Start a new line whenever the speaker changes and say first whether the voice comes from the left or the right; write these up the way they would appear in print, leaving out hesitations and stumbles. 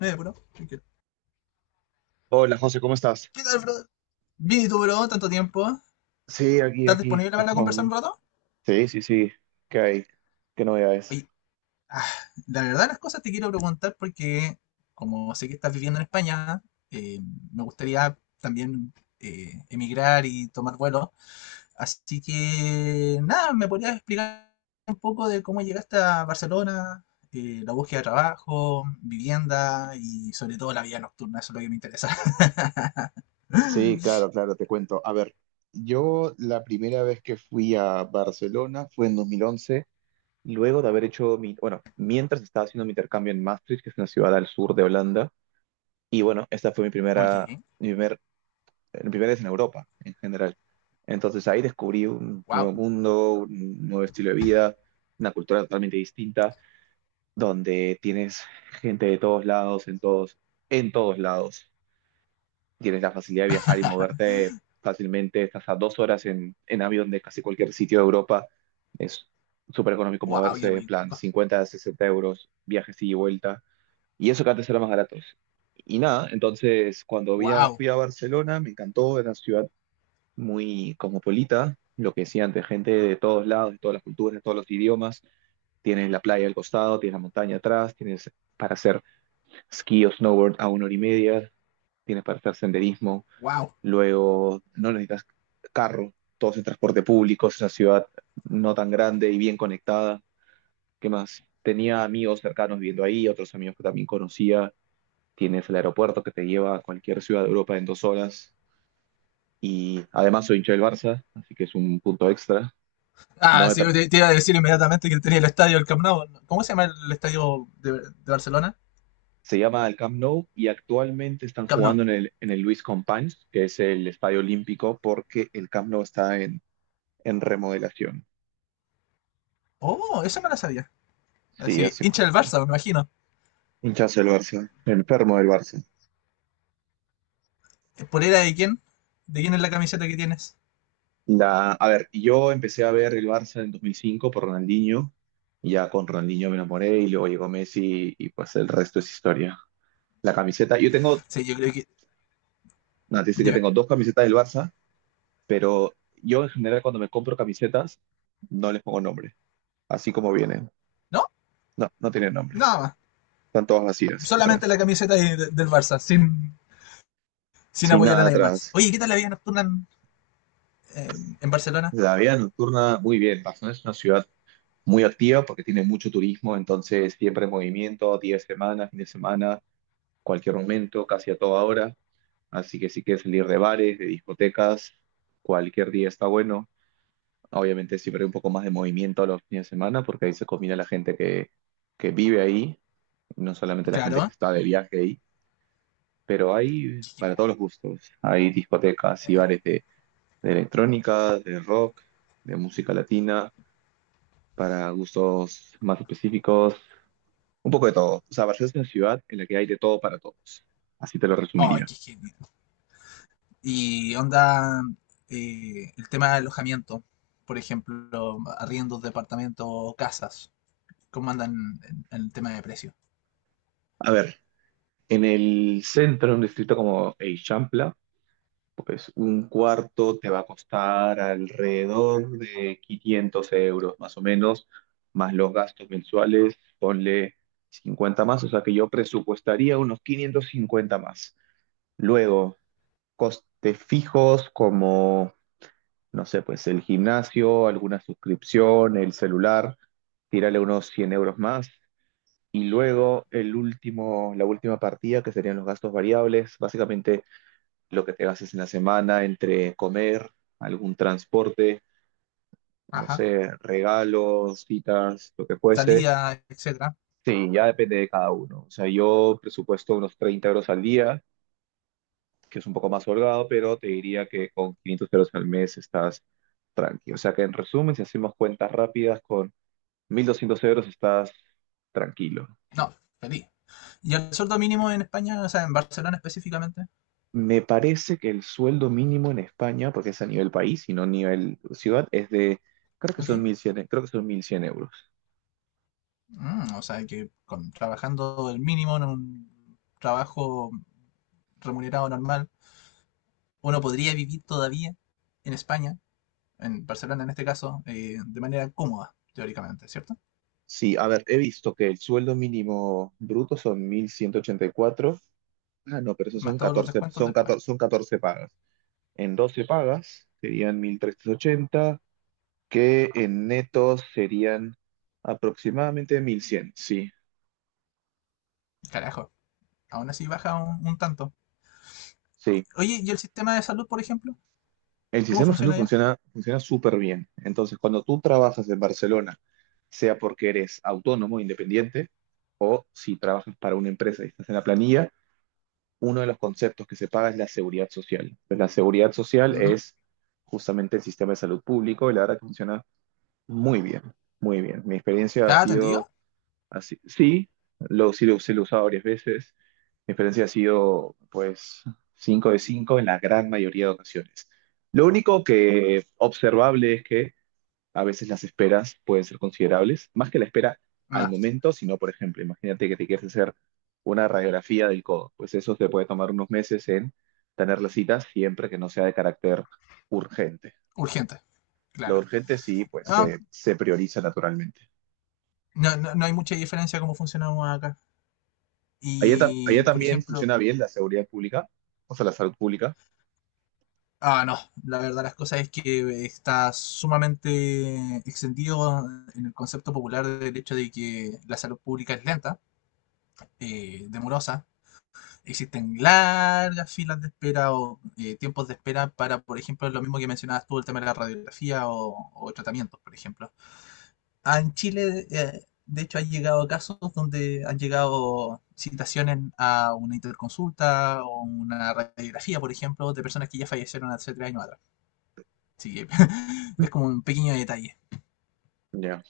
left: Bro, tranquilo.
right: Hola José, ¿cómo estás?
left: ¿Qué tal, brother? Bien, ¿y tú, bro? Tanto tiempo.
right: Sí, aquí,
left: ¿Estás
right: aquí,
left: disponible para
right: vamos
left: conversar un
right: bien.
left: rato?
right: Sí, sí, sí, ¿qué hay? ¿Qué novedades?
left: Oye, ah, la verdad las cosas te quiero preguntar porque, como sé que estás viviendo en España, eh, me gustaría también emigrar y tomar vuelo. Así que, nada, ¿me podrías explicar un poco de cómo llegaste a Barcelona? La búsqueda de trabajo, vivienda y sobre todo la vida nocturna, eso es lo que me interesa.
right: Sí, claro, te cuento. A ver, yo la primera vez que fui a Barcelona fue en 2011, luego de haber hecho mi, bueno, mientras estaba haciendo mi intercambio en Maastricht, que es una ciudad al sur de Holanda, y bueno, esta fue mi primera,
left: Ok,
right: mi primer, mi primera vez en Europa en general. Entonces ahí descubrí un
left: wow,
right: nuevo mundo, un nuevo estilo de vida, una cultura totalmente distinta, donde tienes gente de todos lados, en todos lados. Tienes la facilidad de viajar y moverte fácilmente. Estás a dos horas en avión de casi cualquier sitio de Europa. Es súper económico
left: wow, qué
right: moverse, en plan
left: rico,
right: 50 a 60 euros, viajes ida y vuelta. Y eso que antes era más baratos. Y nada, entonces cuando
left: wow,
right: fui a Barcelona me encantó, era una ciudad muy cosmopolita, lo que decía antes, gente de todos lados, de todas las culturas, de todos los idiomas. Tienes la playa al costado, tienes la montaña atrás, tienes para hacer ski o snowboard a una hora y media, tienes para hacer senderismo,
left: wow.
right: luego no necesitas carro, todo es en transporte público, es una ciudad no tan grande y bien conectada. ¿Qué más? Tenía amigos cercanos viviendo ahí, otros amigos que también conocía. Tienes el aeropuerto que te lleva a cualquier ciudad de Europa en dos horas. Y además soy hincha del Barça, así que es un punto extra. No
left: Ah,
right: me
left: sí,
right: tra-
left: te iba a decir inmediatamente que tenía el estadio, el Camp Nou. ¿Cómo se llama el estadio de Barcelona?
right: Se llama el Camp Nou y actualmente están
left: Camp Nou.
right: jugando en el Luis Companys, que es el estadio olímpico, porque el Camp Nou está en remodelación.
left: Oh, esa me la sabía.
right: Sí,
left: Así,
right: hace
left: hincha del Barça, me imagino.
right: hinchazo del Barça, enfermo del Barça.
left: ¿Polera de quién? ¿De quién es la camiseta que tienes?
right: La, a ver, yo empecé a ver el Barça en 2005 por Ronaldinho, y ya con Ronaldinho me enamoré y luego llegó Messi y pues el resto es historia. La camiseta, yo tengo,
left: Sí, yo creo que...
right: no, te dice que
left: Dime.
right: tengo dos camisetas del Barça, pero yo en general cuando me compro camisetas no les pongo nombre, así como vienen.
left: ¿No?
right: No, no tienen nombre.
left: Nada más.
right: Están todas vacías
left: Solamente la
right: atrás,
left: camiseta del Barça, sin, sin
right: sin
left: apoyar a
right: nada
left: nadie más.
right: atrás.
left: Oye, ¿qué tal la vida nocturna en, en Barcelona?
right: La vida nocturna, muy bien. Barcelona es una ciudad muy activa porque tiene mucho turismo, entonces siempre en movimiento, día de semana, fin de semana, cualquier momento, casi a toda hora. Así que si quieres salir de bares, de discotecas, cualquier día está bueno. Obviamente siempre hay un poco más de movimiento a los fines de semana porque ahí se combina la gente que vive ahí, no solamente la gente que
left: Claro.
right: está de viaje ahí, pero hay
left: Qué
right: para
left: genial.
right: todos los gustos. Hay discotecas y bares de electrónica, de rock, de música latina para gustos más específicos, un poco de todo. O sea, Barcelona es una ciudad en la que hay de todo para todos. Así te lo
left: Oh,
right: resumiría.
left: qué genial. Y onda, el tema de alojamiento, por ejemplo, arriendos, departamentos, casas, cómo andan en el tema de precio.
right: A ver, en el centro, en un distrito como Eixample, pues un cuarto te va a costar alrededor de 500 € más o menos, más los gastos mensuales, ponle 50 más, o sea que yo presupuestaría unos 550 más. Luego, costes fijos como no sé, pues el gimnasio, alguna suscripción, el celular, tírale unos 100 € más. Y luego el último, la última partida, que serían los gastos variables, básicamente lo que te gastes en la semana entre comer, algún transporte, no
left: Ajá.
right: sé, regalos, citas, lo que fuese.
left: Salida, etcétera.
right: Sí, ya depende de cada uno. O sea, yo presupuesto unos 30 € al día, que es un poco más holgado, pero te diría que con 500 € al mes estás tranqui. O sea que en resumen, si hacemos cuentas rápidas con 1200 € estás tranquilo.
left: No, feliz. ¿Y el sueldo mínimo en España, o sea, en Barcelona específicamente?
right: Me parece que el sueldo mínimo en España, porque es a nivel país y no a nivel ciudad, es de, creo que
left: Ok.
right: son 1100, euros.
left: Mm, o sea, que trabajando el mínimo en un trabajo remunerado normal, uno podría vivir todavía en España, en Barcelona en este caso, de manera cómoda, teóricamente, ¿cierto?
right: Sí, a ver, he visto que el sueldo mínimo bruto son 1184. Ah, no, pero esos
left: Más
right: son
left: todos los
right: 14,
left: descuentos
right: son
left: después.
right: 14, son 14 pagas. En 12 pagas serían 1380 que en netos serían aproximadamente 1100, sí.
left: Carajo, aún así baja un tanto.
right: Sí.
left: Oye, ¿y el sistema de salud, por ejemplo?
right: El
left: ¿Cómo
right: sistema de salud
left: funciona allá?
right: funciona, funciona súper bien. Entonces, cuando tú trabajas en Barcelona, sea porque eres autónomo, independiente, o si trabajas para una empresa y estás en la planilla, uno de los conceptos que se paga es la seguridad social. Pues la seguridad social
left: Ujú.
right: es justamente el sistema de salud público y la verdad que funciona muy bien, muy bien. Mi experiencia ha
left: ¿Está
right: sido
left: atendido?
right: así, sí, sí lo he usado varias veces. Mi experiencia ha sido, pues, 5 de 5 en la gran mayoría de ocasiones. Lo único que observable es que a veces las esperas pueden ser considerables, más que la espera
left: No,
right: al
left: sí.
right: momento, sino, por ejemplo, imagínate que te quieres hacer una radiografía del codo. Pues eso te puede tomar unos meses en tener la cita siempre que no sea de carácter urgente.
left: Urgente,
right: Lo
left: claro.
right: urgente sí, pues,
left: Ah,
right: se prioriza naturalmente.
left: no, no, no hay mucha diferencia cómo funcionamos acá.
right: Allá,
left: Y,
right: allá
left: por
right: también
left: ejemplo,
right: funciona bien la seguridad pública, o sea, la salud pública.
left: ah, no, la verdad las cosas es que está sumamente extendido en el concepto popular del hecho de que la salud pública es lenta, demorosa, existen largas filas de espera o tiempos de espera para, por ejemplo, lo mismo que mencionabas tú, el tema de la radiografía o tratamientos, por ejemplo. Ah, en Chile, de hecho, han llegado casos donde han llegado citaciones a una interconsulta o una radiografía, por ejemplo, de personas que ya fallecieron hace 3 años atrás. Así que es como un pequeño detalle.
right: Ya.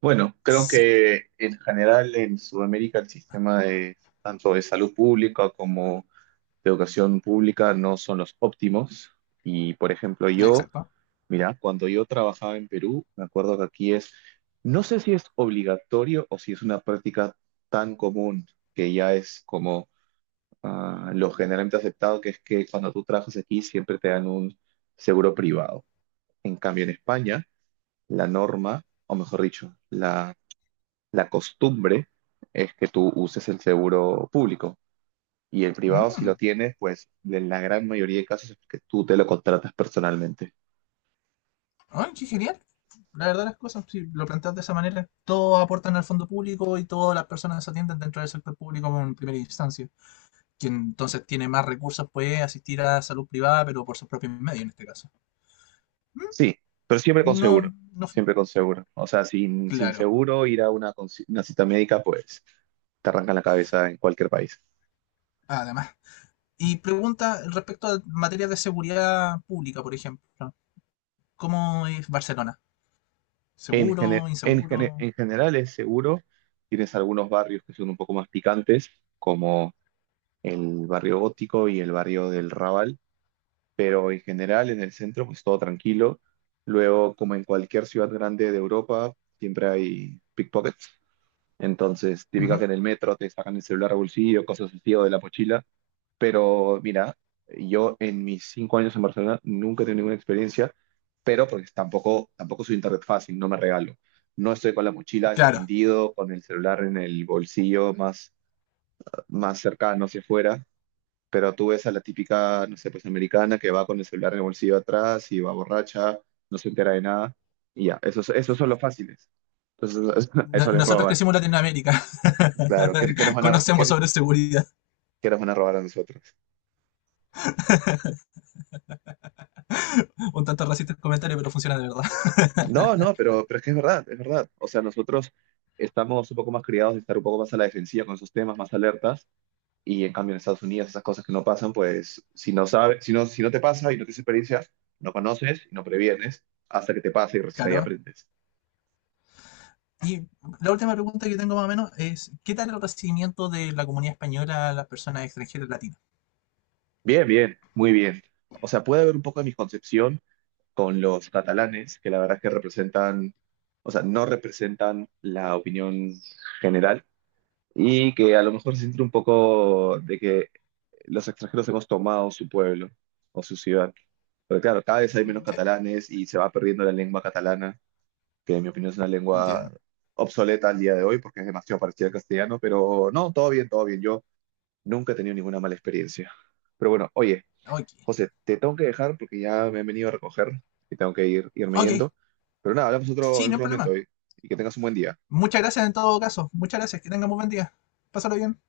right: Bueno, creo
left: Sí,
right: que en general en Sudamérica el sistema de, tanto de salud pública como de educación pública, no son los óptimos. Y por ejemplo, yo,
left: exacto.
right: mira, cuando yo trabajaba en Perú, me acuerdo que aquí es, no sé si es obligatorio o si es una práctica tan común que ya es como, ah, lo generalmente aceptado, que es que cuando tú trabajas aquí siempre te dan un seguro privado. En cambio, en España, la norma, o mejor dicho, la costumbre es que tú uses el seguro público. Y el privado, si lo
left: Mm.
right: tienes, pues en la gran mayoría de casos es que tú te lo contratas personalmente.
left: ¡Ay, qué genial! La verdad las cosas, si lo planteas de esa manera, todos aportan al fondo público y todas las personas se atienden dentro del sector público en primera instancia. Quien entonces tiene más recursos puede asistir a la salud privada, pero por sus propios medios en este caso. ¿Mm?
right: Sí, pero siempre con
left: No,
right: seguro,
left: no,
right: siempre con seguro. O sea, sin
left: claro.
right: seguro, ir a una, una cita médica, pues te arrancan la cabeza en cualquier país.
left: Además. Y pregunta respecto a materias de seguridad pública, por ejemplo. ¿Cómo es Barcelona?
right: En, gene-
left: ¿Seguro?
right: en, gene-
left: ¿Inseguro?
right: en general es seguro. Tienes algunos barrios que son un poco más picantes, como el barrio gótico y el barrio del Raval, pero en general en el centro pues todo tranquilo. Luego, como en cualquier ciudad grande de Europa, siempre hay pickpockets. Entonces, típica que
left: Ujú,
right: en el metro te sacan el celular al bolsillo, cosas así o de la mochila. Pero mira, yo en mis 5 años en Barcelona nunca he tenido ninguna experiencia, pero porque tampoco soy internet fácil, no me regalo. No estoy con la mochila
left: claro.
right: desatendido, con el celular en el bolsillo más, más cercano hacia afuera. Pero tú ves a la típica, no sé, pues americana que va con el celular en el bolsillo atrás y va borracha, no se entera de nada, y ya, esos son los fáciles. Entonces,
left: No-
right: eso les
left: Nosotros
right: roban.
left: crecimos en Latinoamérica.
right: Claro, ¿qué, qué nos van a,
left: Conocemos
right: qué-
left: sobre seguridad.
right: qué nos van a robar a nosotros?
left: Un tanto racista el comentario, pero funciona de verdad.
right: No, no, pero es que es verdad, es verdad. O sea, nosotros estamos un poco más criados de estar un poco más a la defensiva con esos temas, más alertas, y en cambio en Estados Unidos esas cosas que no pasan, pues si no sabes, si no te pasa y no tienes experiencia, no conoces y no previenes hasta que te pasa y recién ahí
left: Claro.
right: aprendes.
left: Y la última pregunta que tengo más o menos es, ¿qué tal el recibimiento de la comunidad española a las personas extranjeras latinas?
right: Bien, bien, muy bien. O sea, puede haber un poco de misconcepción con los catalanes, que la verdad es que representan, o sea, no representan la opinión general y que a lo mejor se siente un poco de que los extranjeros hemos tomado su pueblo o su ciudad. Pero claro, cada vez hay menos
left: Mm, sí,
right: catalanes y se va perdiendo la lengua catalana, que en mi opinión es una lengua
left: entiendo.
right: obsoleta al día de hoy porque es demasiado parecida al castellano, pero no, todo bien, todo bien. Yo nunca he tenido ninguna mala experiencia. Pero bueno, oye.
left: Ok.
right: José, te tengo que dejar porque ya me han venido a recoger y tengo que ir, irme
left: Ok,
right: yendo. Pero nada, hablamos otro,
left: sí,
right: en
left: no hay
right: otro momento
left: problema.
right: hoy y que tengas un buen día.
left: Muchas gracias en todo caso. Muchas gracias. Que tengan muy buen día. Pásalo bien.